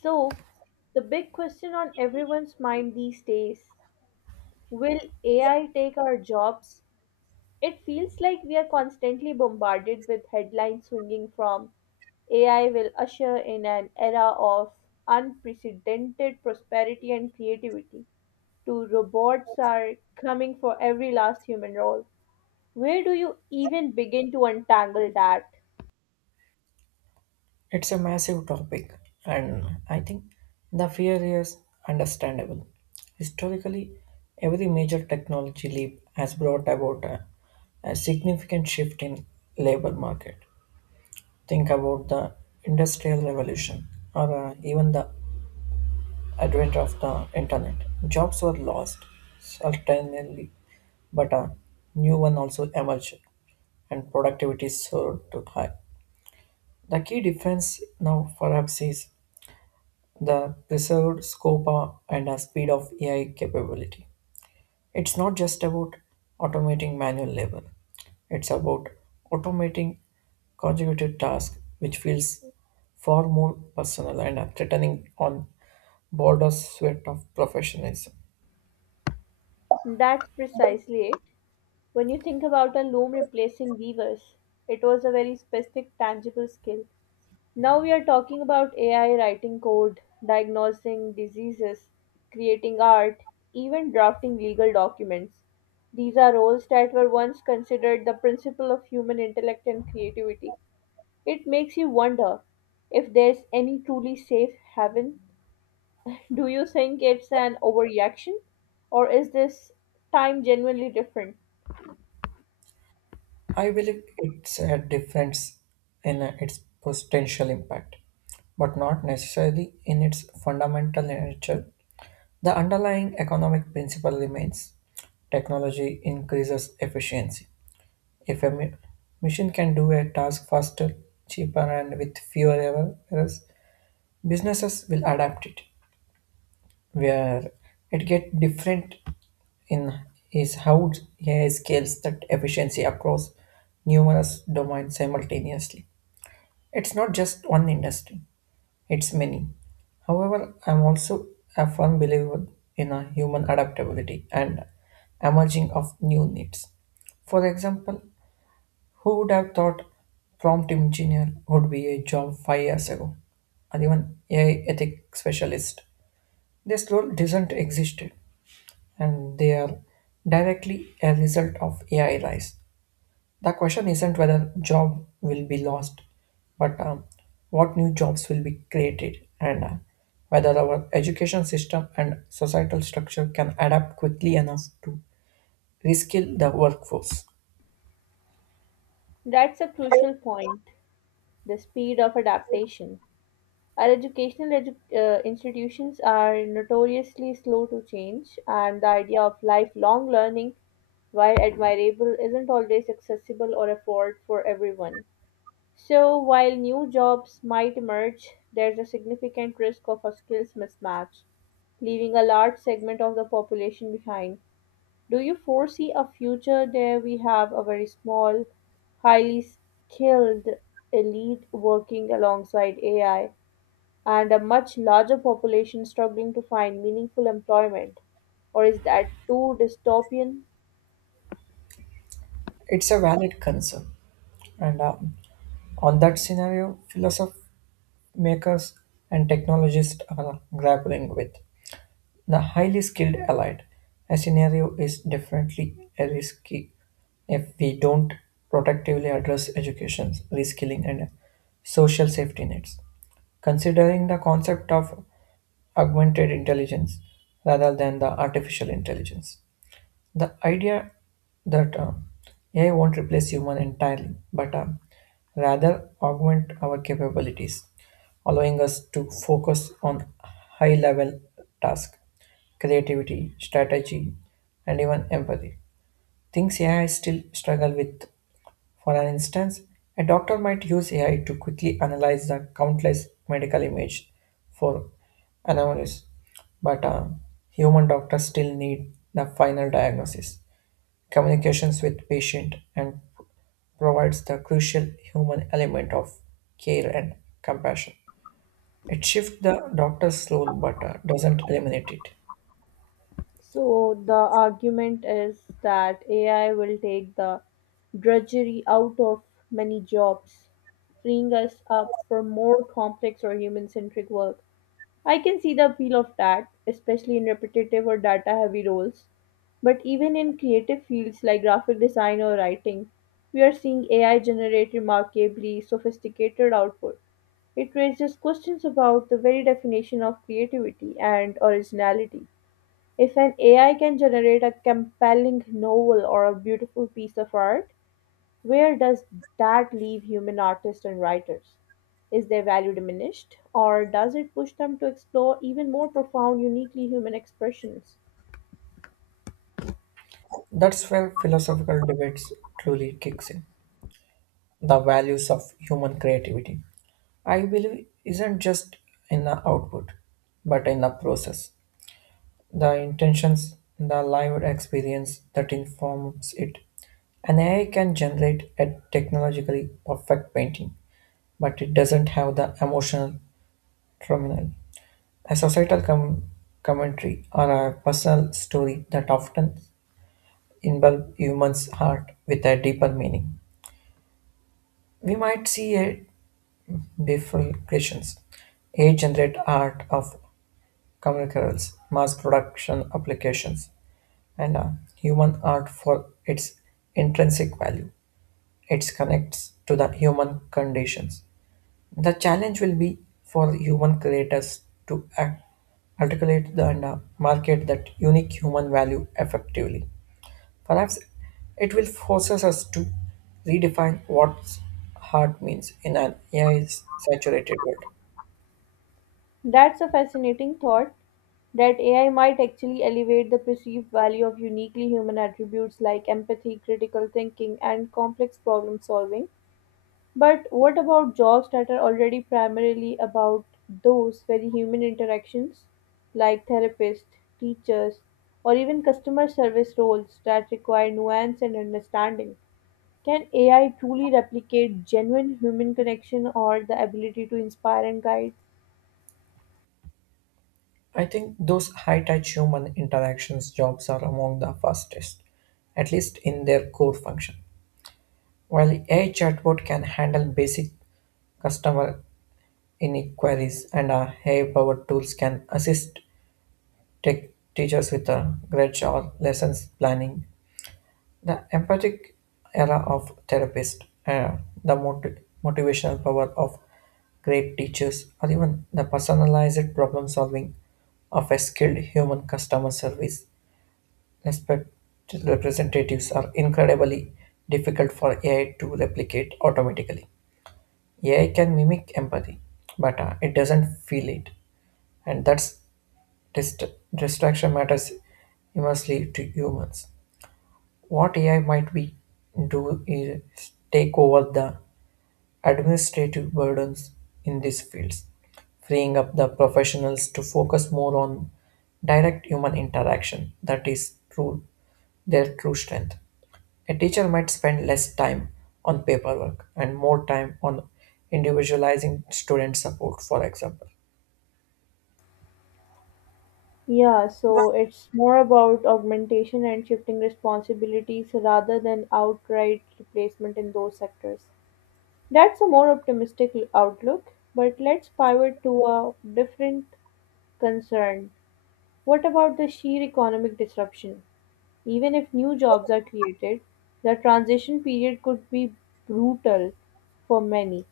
So, the big question on everyone's mind these days will AI take our jobs? It feels like we are constantly bombarded with headlines swinging from AI will usher in an era of unprecedented prosperity and creativity to robots are coming for every last human role. Where do you even begin to untangle that? It's a massive topic, and I think the fear is understandable. Historically, every major technology leap has brought about a significant shift in labor market. Think about the industrial revolution, or even the advent of the internet. Jobs were lost certainly, but a new one also emerged, and productivity soared to high. The key difference now, perhaps, is the preserved scope and speed of AI capability. It's not just about automating manual labor, it's about automating conjugated tasks, which feels far more personal and threatening on border sweat of professionalism. That's precisely it. When you think about a loom replacing weavers, it was a very specific, tangible skill. Now we are talking about AI writing code, diagnosing diseases, creating art, even drafting legal documents. These are roles that were once considered the principle of human intellect and creativity. It makes you wonder if there's any truly safe haven. Do you think it's an overreaction? Or is this time genuinely different? I believe it's a difference in its potential impact, but not necessarily in its fundamental nature. The underlying economic principle remains technology increases efficiency. If a machine can do a task faster, cheaper, and with fewer errors, businesses will adapt it. Where it gets different in is how AI scales that efficiency across numerous domains simultaneously. It's not just one industry. It's many. However, I'm also a firm believer in a human adaptability and emerging of new needs. For example, who would have thought prompt engineer would be a job 5 years ago, or even AI ethic specialist? This role doesn't exist, and they are directly a result of AI rise. The question isn't whether job will be lost, but what new jobs will be created and whether our education system and societal structure can adapt quickly enough to reskill the workforce. That's a crucial point. The speed of adaptation. Our educational institutions are notoriously slow to change, and the idea of lifelong learning, while admirable, isn't always accessible or afforded for everyone. So, while new jobs might emerge, there's a significant risk of a skills mismatch, leaving a large segment of the population behind. Do you foresee a future where we have a very small, highly skilled elite working alongside AI and a much larger population struggling to find meaningful employment? Or is that too dystopian? It's a valid concern. And On that scenario, philosophy makers and technologists are grappling with. The highly skilled allied a scenario is definitely a risky if we don't protectively address education, reskilling, and social safety nets. Considering the concept of augmented intelligence rather than the artificial intelligence, the idea that AI won't replace human entirely, but rather augment our capabilities, allowing us to focus on high-level tasks, creativity, strategy, and even empathy. Things AI still struggle with. For an instance, a doctor might use AI to quickly analyze the countless medical images for anomalies, but human doctors still need the final diagnosis communications with patient and provides the crucial human element of care and compassion. It shifts the doctor's role but doesn't eliminate it. So the argument is that AI will take the drudgery out of many jobs, freeing us up for more complex or human centric work. I can see the appeal of that, especially in repetitive or data heavy roles. But even in creative fields like graphic design or writing, we are seeing AI generate remarkably sophisticated output. It raises questions about the very definition of creativity and originality. If an AI can generate a compelling novel or a beautiful piece of art, where does that leave human artists and writers? Is their value diminished, or does it push them to explore even more profound, uniquely human expressions? That's where philosophical debates truly kicks in. The values of human creativity, I believe, isn't just in the output, but in the process. The intentions, the lived experience that informs it. An AI can generate a technologically perfect painting, but it doesn't have the emotional terminal, a societal commentary, or a personal story that often involve humans' heart with a deeper meaning. We might see a bifurcations, AI generate art of commercials, mass production applications, and human art for its intrinsic value. It connects to the human conditions. The challenge will be for human creators to act, articulate the, and market that unique human value effectively. Perhaps it will force us to redefine what heart means in an AI saturated world. That's a fascinating thought that AI might actually elevate the perceived value of uniquely human attributes like empathy, critical thinking, and complex problem solving. But what about jobs that are already primarily about those very human interactions, like therapists, teachers, or even customer service roles that require nuance and understanding? Can AI truly replicate genuine human connection or the ability to inspire and guide? I think those high touch human interactions jobs are among the fastest, at least in their core function. While AI chatbot can handle basic customer inquiries and our AI-powered tools can assist tech teachers with a grades or lessons planning, the empathic era of therapist, the motivational power of great teachers, or even the personalized problem solving of a skilled human customer service respect representatives are incredibly difficult for AI to replicate automatically. AI can mimic empathy, but it doesn't feel it. And that's dist- distraction matters immensely to humans. What AI might be do is take over the administrative burdens in these fields, freeing up the professionals to focus more on direct human interaction that is true their true strength. A teacher might spend less time on paperwork and more time on individualizing student support, for example. Yeah, so it's more about augmentation and shifting responsibilities rather than outright replacement in those sectors. That's a more optimistic outlook, but let's pivot to a different concern. What about the sheer economic disruption? Even if new jobs are created, the transition period could be brutal for many.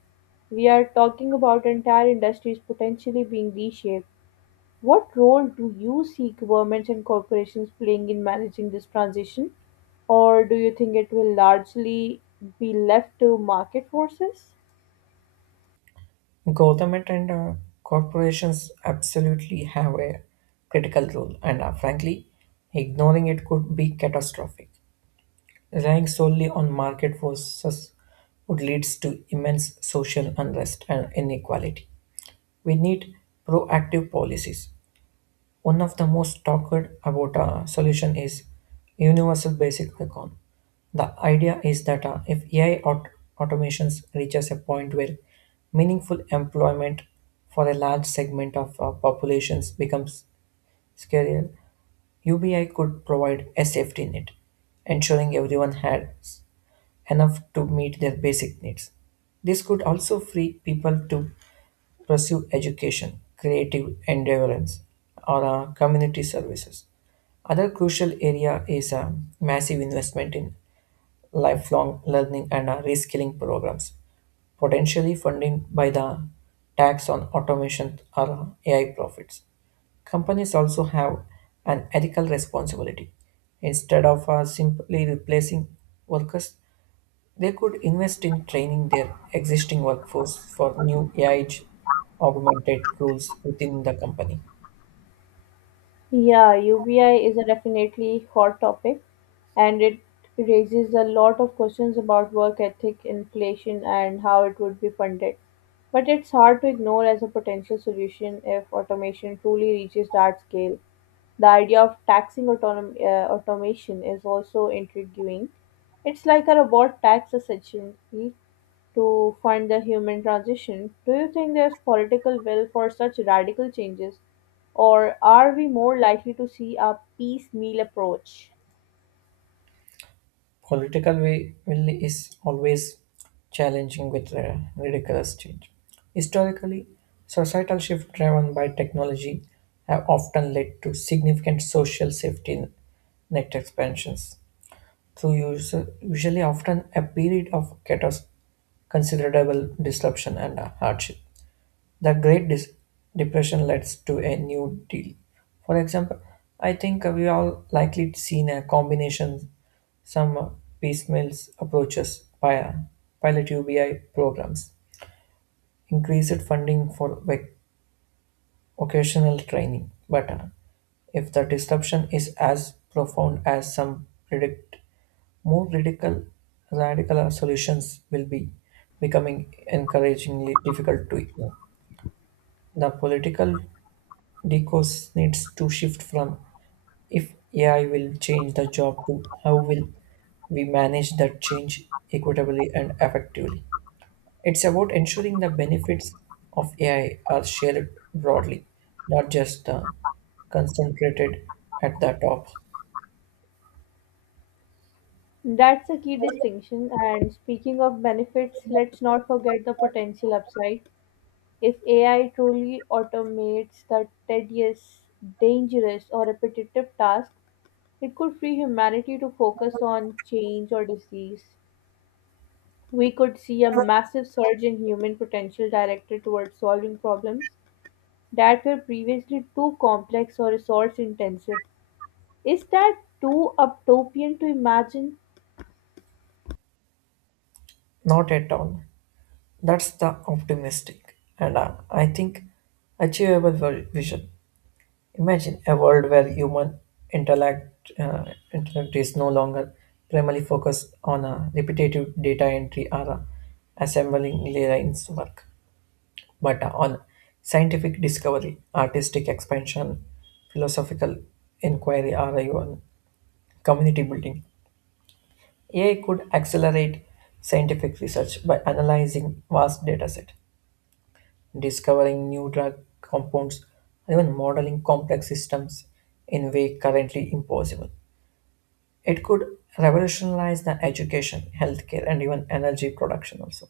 We are talking about entire industries potentially being reshaped. What role do you see governments and corporations playing in managing this transition? Or do you think it will largely be left to market forces? Government and corporations absolutely have a critical role, and frankly, ignoring it could be catastrophic. Relying solely on market forces would lead to immense social unrest and inequality. We need proactive policies. One of the most talked about a solution is universal basic income. The idea is that if AI automations reaches a point where meaningful employment for a large segment of populations becomes scarce, UBI could provide a safety net, ensuring everyone has enough to meet their basic needs. This could also free people to pursue education, creative endeavors, or community services. Other crucial area is a massive investment in lifelong learning and reskilling programs, potentially funded by the tax on automation or AI profits. Companies also have an ethical responsibility. Instead of simply replacing workers, they could invest in training their existing workforce for new AI augmented roles within the company. Yeah, UBI is a definitely hot topic and it raises a lot of questions about work ethic, inflation, and how it would be funded. But it's hard to ignore as a potential solution if automation truly reaches that scale. The idea of taxing automation is also intriguing. It's like a robot tax essentially, to find the human transition. Do you think there's political will for such radical changes, or are we more likely to see a piecemeal approach? Political will is always challenging with ridiculous change. Historically, societal shifts driven by technology have often led to significant social safety net expansions through usually often a period of considerable disruption and hardship. The Great Depression led to a new deal. For example, I think we all likely seen a combination, some piecemeal approaches by pilot UBI programs, increased funding for occasional training. But if the disruption is as profound as some predict, more radical solutions will be becoming encouragingly difficult to ignore. The political discourse needs to shift from if AI will change the job to how will we manage that change equitably and effectively. It's about ensuring the benefits of AI are shared broadly, not just concentrated at the top. That's a key distinction. And speaking of benefits, let's not forget the potential upside. If AI truly automates the tedious, dangerous, or repetitive task, it could free humanity to focus on change or disease. We could see a massive surge in human potential directed towards solving problems that were previously too complex or resource intensive. Is that too utopian to imagine? Not at all. That's the optimistic and I think achievable vision. Imagine a world where human intellect, uh, intellect is no longer primarily focused on a repetitive data entry or a assembling lines work, but on scientific discovery, artistic expansion, philosophical inquiry, or even community building. AI could accelerate scientific research by analyzing vast data set, discovering new drug compounds, and even modeling complex systems in way currently impossible. It could revolutionize the education, healthcare, and even energy production also.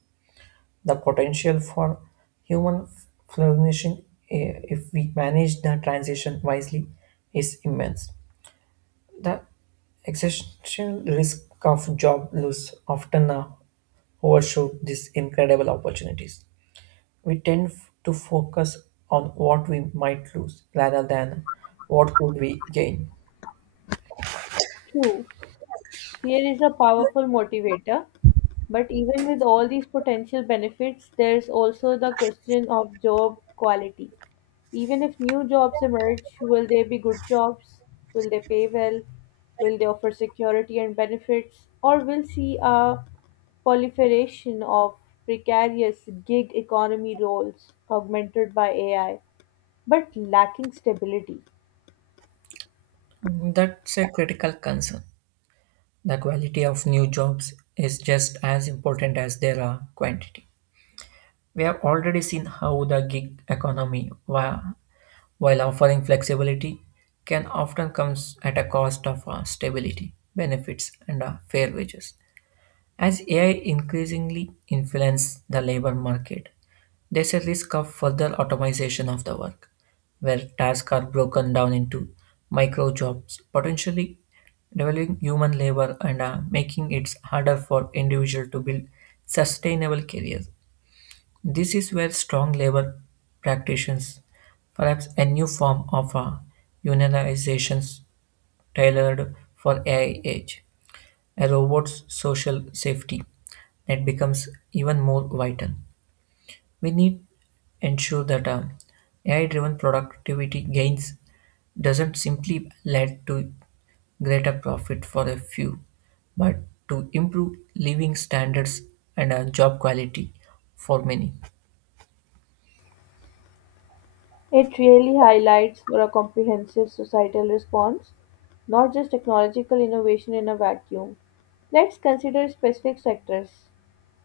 The potential for human flourishing, if we manage the transition wisely, is immense. The existential risk of job loss often overshoot these incredible opportunities. We tend to focus on what we might lose rather than what could we gain. True, fear is a powerful motivator. But even with all these potential benefits, there's also the question of job quality. Even if new jobs emerge, will they be good jobs? Will they pay well? Will they offer security and benefits? Or will see a proliferation of precarious gig economy roles augmented by AI, but lacking stability? That's a critical concern. The quality of new jobs is just as important as their quantity. We have already seen how the gig economy, while offering flexibility, can often comes at a cost of stability, benefits, and fair wages. As AI increasingly influence the labor market, there's a risk of further automation of the work, where tasks are broken down into micro jobs, potentially devaluing human labor and making it harder for individuals to build sustainable careers. This is where strong labor practitioners, perhaps a new form of unionizations tailored for AI age, a robot's social safety that becomes even more vital. We need ensure that AI-driven productivity gains doesn't simply lead to greater profit for a few, but to improve living standards and job quality for many. It really highlights for a comprehensive societal response, not just technological innovation in a vacuum. Let's consider specific sectors.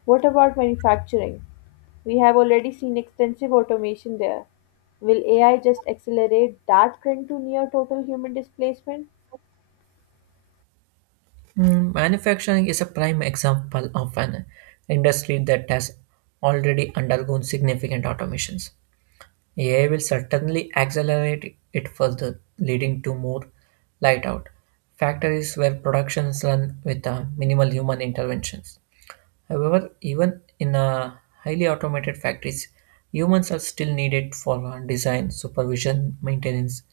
What about manufacturing? We have already seen extensive automation there. Will AI just accelerate that trend to near total human displacement? Manufacturing is a prime example of an industry that has already undergone significant automations. AI will certainly accelerate it further, leading to more light-out factories where productions run with minimal human interventions. However, even in highly automated factories, humans are still needed for design, supervision, maintenance,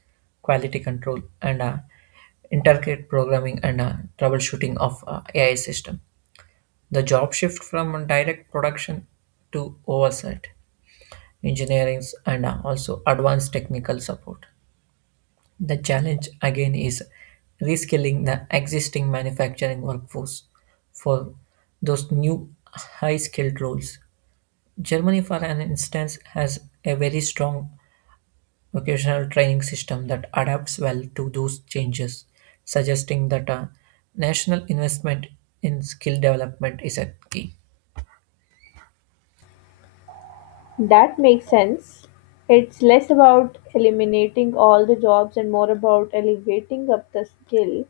quality control, and intricate programming and troubleshooting of AI system. The job shift from direct production to oversight engineering, and also advanced technical support. The challenge again is reskilling the existing manufacturing workforce for those new high skilled roles. Germany, for an instance, has a very strong vocational training system that adapts well to those changes, suggesting that a national investment in skill development is a key. That makes sense. It's less about eliminating all the jobs and more about elevating up the skill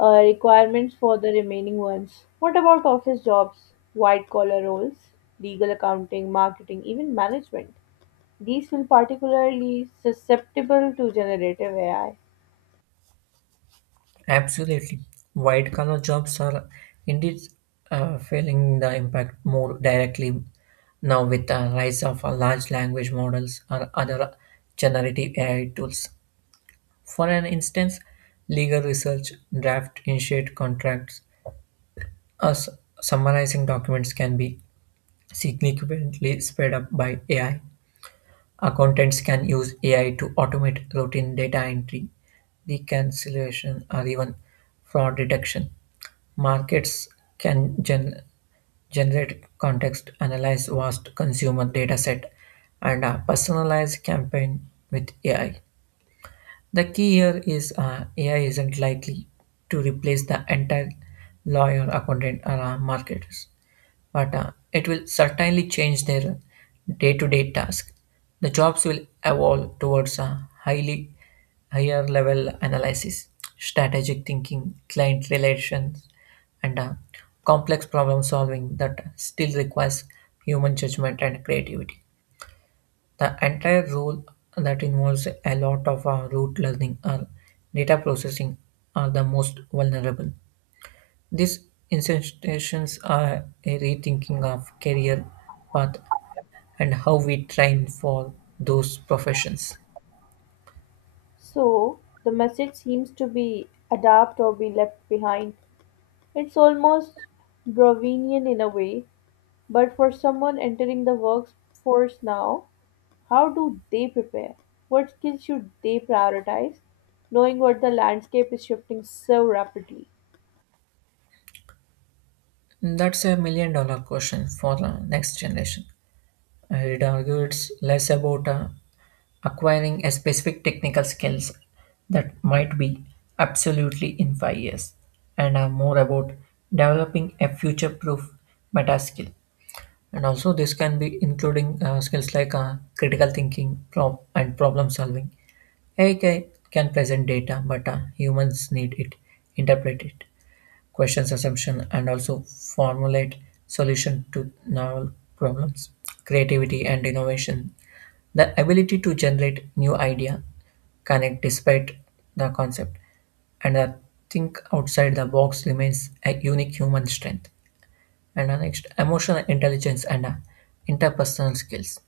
requirements for the remaining ones. What about office jobs, white collar roles, legal accounting, marketing, even management? These feel particularly susceptible to generative AI. Absolutely. White collar jobs are indeed feeling the impact more directly now with the rise of large language models or other generative AI tools. For an instance, legal research, draft, initiate contracts, or summarizing documents can be significantly sped up by AI. Accountants can use AI to automate routine data entry, reconciliation, or even fraud detection. Markets can generate context, analyze vast consumer data set, and personalize campaign with AI. The key here is AI isn't likely to replace the entire lawyer, accountant, or marketers. But it will certainly change their day-to-day task. The jobs will evolve towards a highly higher level analysis, strategic thinking, client relations, and complex problem solving that still requires human judgment and creativity. The entire role that involves a lot of root learning or data processing are the most vulnerable. These institutions are a rethinking of career path and how we train for those professions. So the message seems to be adapt or be left behind. It's almost Brovinian in a way, but for someone entering the workforce now, how do they prepare? What skills should they prioritize, knowing what the landscape is shifting so rapidly? That's a million dollar question for the next generation. I would argue it's less about acquiring a specific technical skills that might be absolutely in five years and are more about developing a future proof meta skill. And also this can be including skills like critical thinking and problem solving. AI ca- can present data, but humans need it, interpret it, questions assumption, and also formulate solution to novel problems. Creativity and innovation. The ability to generate new idea, connect despite the concept, and think outside the box remains a unique human strength. And next, emotional intelligence and interpersonal skills.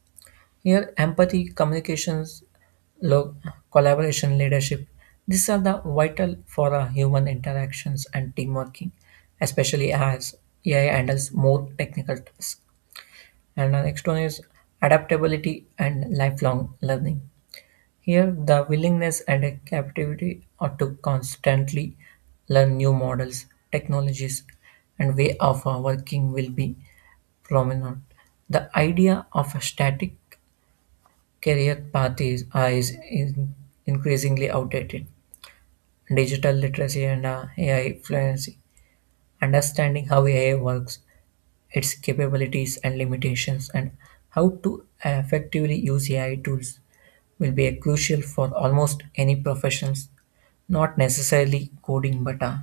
Here, empathy, communications, lo- collaboration, leadership. These are the vital for human interactions and team working, especially as AI handles more technical tasks. And the next one is adaptability and lifelong learning. Here, the willingness and capacity are to constantly learn new models, technologies, and way of working will be prominent. The idea of a static career path is increasingly outdated. Digital literacy and AI fluency, understanding how AI works, its capabilities and limitations, and how to effectively use AI tools will be a crucial for almost any professions, not necessarily coding, but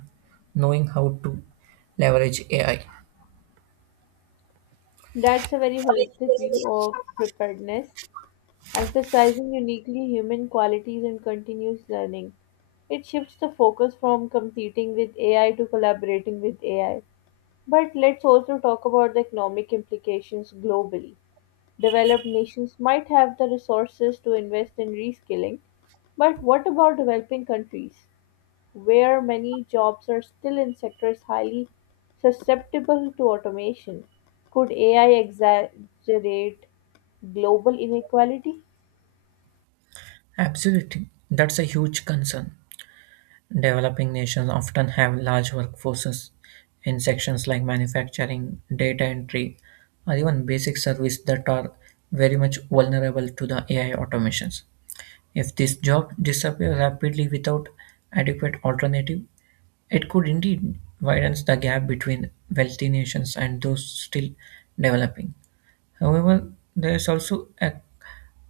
knowing how to leverage AI. That's a very holistic view of preparedness, emphasizing uniquely human qualities and continuous learning. It shifts the focus from competing with AI to collaborating with AI. But let's also talk about the economic implications globally. Developed nations might have the resources to invest in reskilling, but what about developing countries, where many jobs are still in sectors highly susceptible to automation? Could AI exaggerate global inequality? Absolutely, that's a huge concern. Developing nations often have large workforces in sections like manufacturing, data entry, or even basic service that are very much vulnerable to the AI automations. If this job disappears rapidly without adequate alternative, it could indeed widen the gap between wealthy nations and those still developing. However, there is also a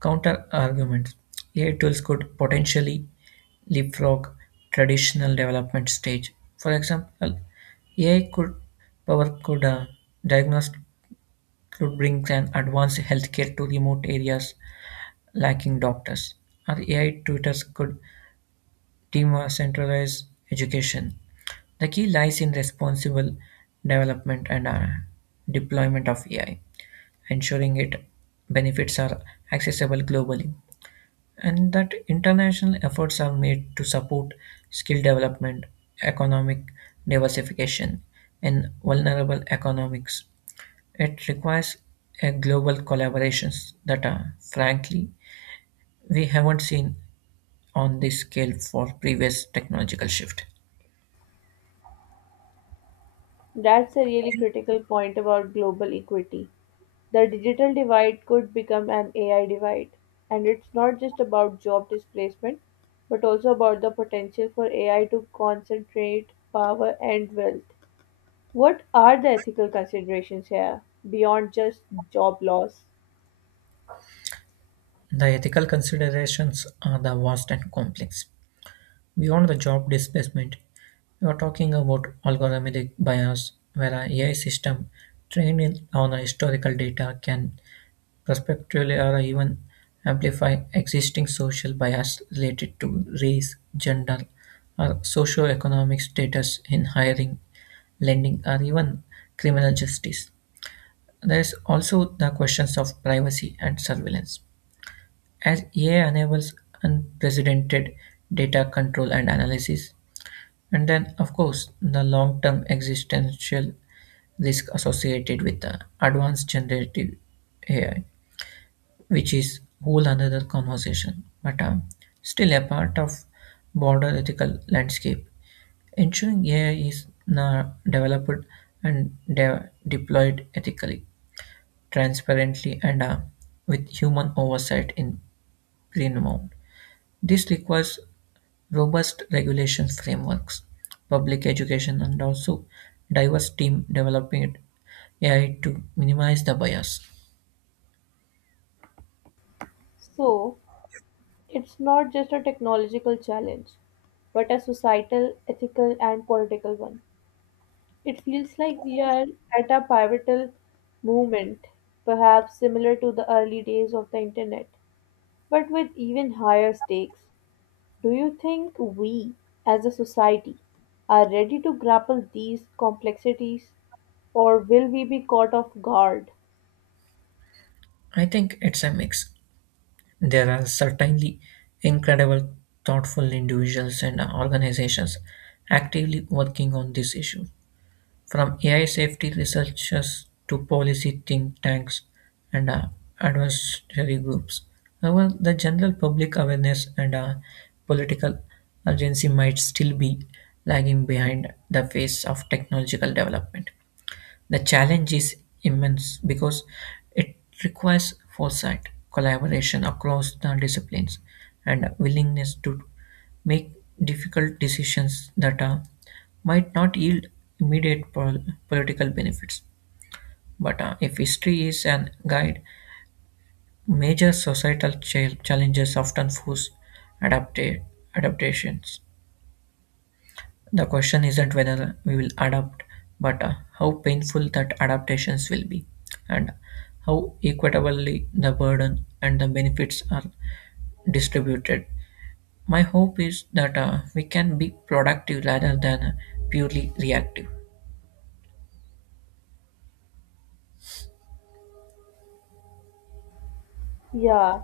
counter argument. AI tools could potentially leapfrog traditional development stage. For example, AI could power could uh, diagnose could bring an advanced healthcare to remote areas lacking doctors, or AI tutors could Tema centralized education. The key lies in responsible development and deployment of AI, ensuring it benefits are accessible globally, and that international efforts are made to support skill development, economic diversification, and vulnerable economics. It requires a global collaborations that are, frankly, we haven't seen on this scale for previous technological shift. That's a really critical point about global equity. The digital divide could become an AI divide. And it's not just about job displacement, but also about the potential for AI to concentrate power and wealth. What are the ethical considerations here beyond just job loss? The ethical considerations are the vast and complex. Beyond the job displacement, we are talking about algorithmic bias, where an AI system trained on historical data can prospectively or even amplify existing social bias related to race, gender, or socioeconomic status in hiring, lending, or even criminal justice. There is also the questions of privacy and surveillance as AI enables unprecedented data control and analysis, and then, of course, the long term existential risk associated with the advanced generative AI, which is whole another conversation, but still a part of broader ethical landscape. Ensuring AI is now developed and deployed ethically, transparently, and with human oversight in minimum. This requires robust regulations frameworks, public education and also diverse team developing AI to minimize the bias. So, it's not just a technological challenge, but a societal, ethical, and political one. It feels like we are at a pivotal moment, perhaps similar to the early days of the internet, but with even higher stakes. Do you think we, as a society, are ready to grapple these complexities, or will we be caught off guard? I think it's a mix. There are certainly incredible, thoughtful individuals and organizations actively working on this issue, from AI safety researchers to policy think tanks and advisory groups. However, the general public awareness and political urgency might still be lagging behind the pace of technological development. The challenge is immense because it requires foresight, collaboration across the disciplines, and a willingness to make difficult decisions that might not yield immediate political benefits, but if history is an guide, major societal challenges often force adapta- adaptations. The question isn't whether we will adapt, but how painful that adaptations will be, and how equitably the burden and the benefits are distributed. My hope is that we can be productive rather than purely reactive. Yeah,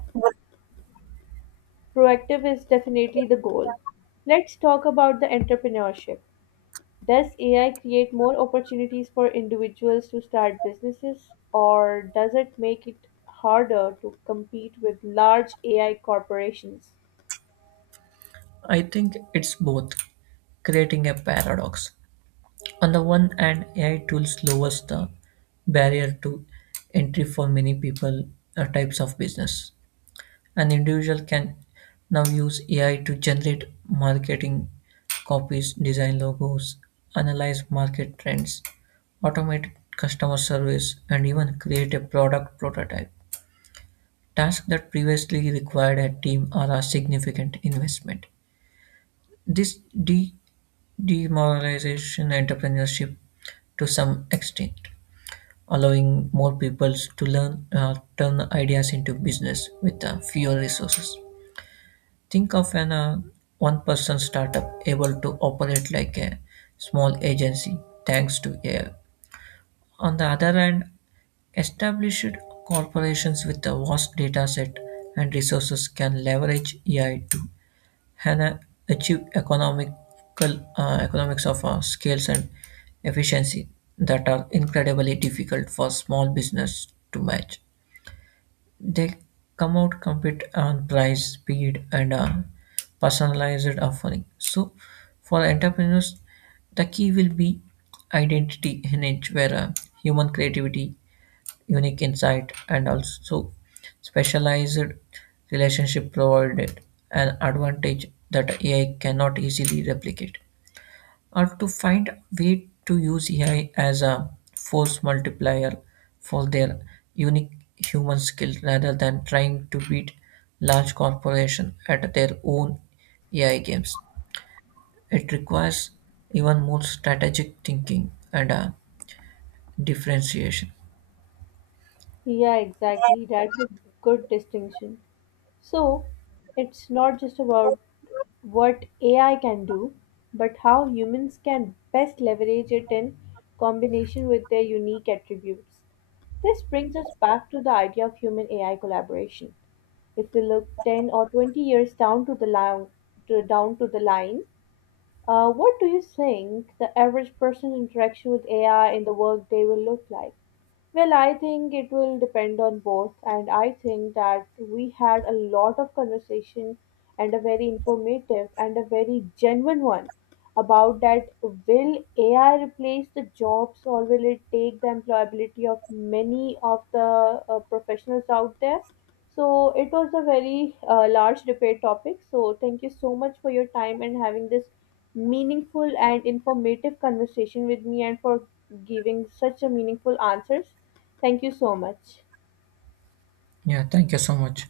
proactive is definitely the goal. Let's talk about the entrepreneurship. Does AI create more opportunities for individuals to start businesses, or does it make it harder to compete with large AI corporations? I think it's both, creating a paradox. On the one hand, AI tools lowers the barrier to entry for many people or types of business. An individual can now use AI to generate marketing copies, design logos, analyze market trends, automate customer service, and even create a product prototype. Tasks that previously required a team or a significant investment. This de demoralization entrepreneurship to some extent, allowing more people to learn turn ideas into business with fewer resources. Think of an one-person startup able to operate like a small agency thanks to AI. On the other hand, established corporations with a vast data set and resources can leverage AI to Hannah achieved economical economics of scales and efficiency that are incredibly difficult for small business to match. They come out compete on price, speed, and personalized offering. So, for entrepreneurs, the key will be identity in it, where human creativity unique insight and also specialized relationship provided an advantage that AI cannot easily replicate. Or to find a way to use AI as a force multiplier for their unique human skill rather than trying to beat large corporations at their own AI games. It requires even more strategic thinking and differentiation. Yeah, exactly. That's a good distinction. So it's not just about what AI can do, but how humans can best leverage it in combination with their unique attributes. This brings us back to the idea of human AI collaboration. If we look 10 or 20 years down to the line, to, down to the line, what do you think the average person's interaction with AI in the workday will look like? Well, I think it will depend on both, and I think that we had a lot of conversation and a very informative and a very genuine one about that will AI replace the jobs or will it take the employability of many of the professionals out there? So it was a very large debate topic. So thank you so much for your time and having this meaningful and informative conversation with me and for giving such a meaningful answers. Thank you so much. Yeah, thank you so much.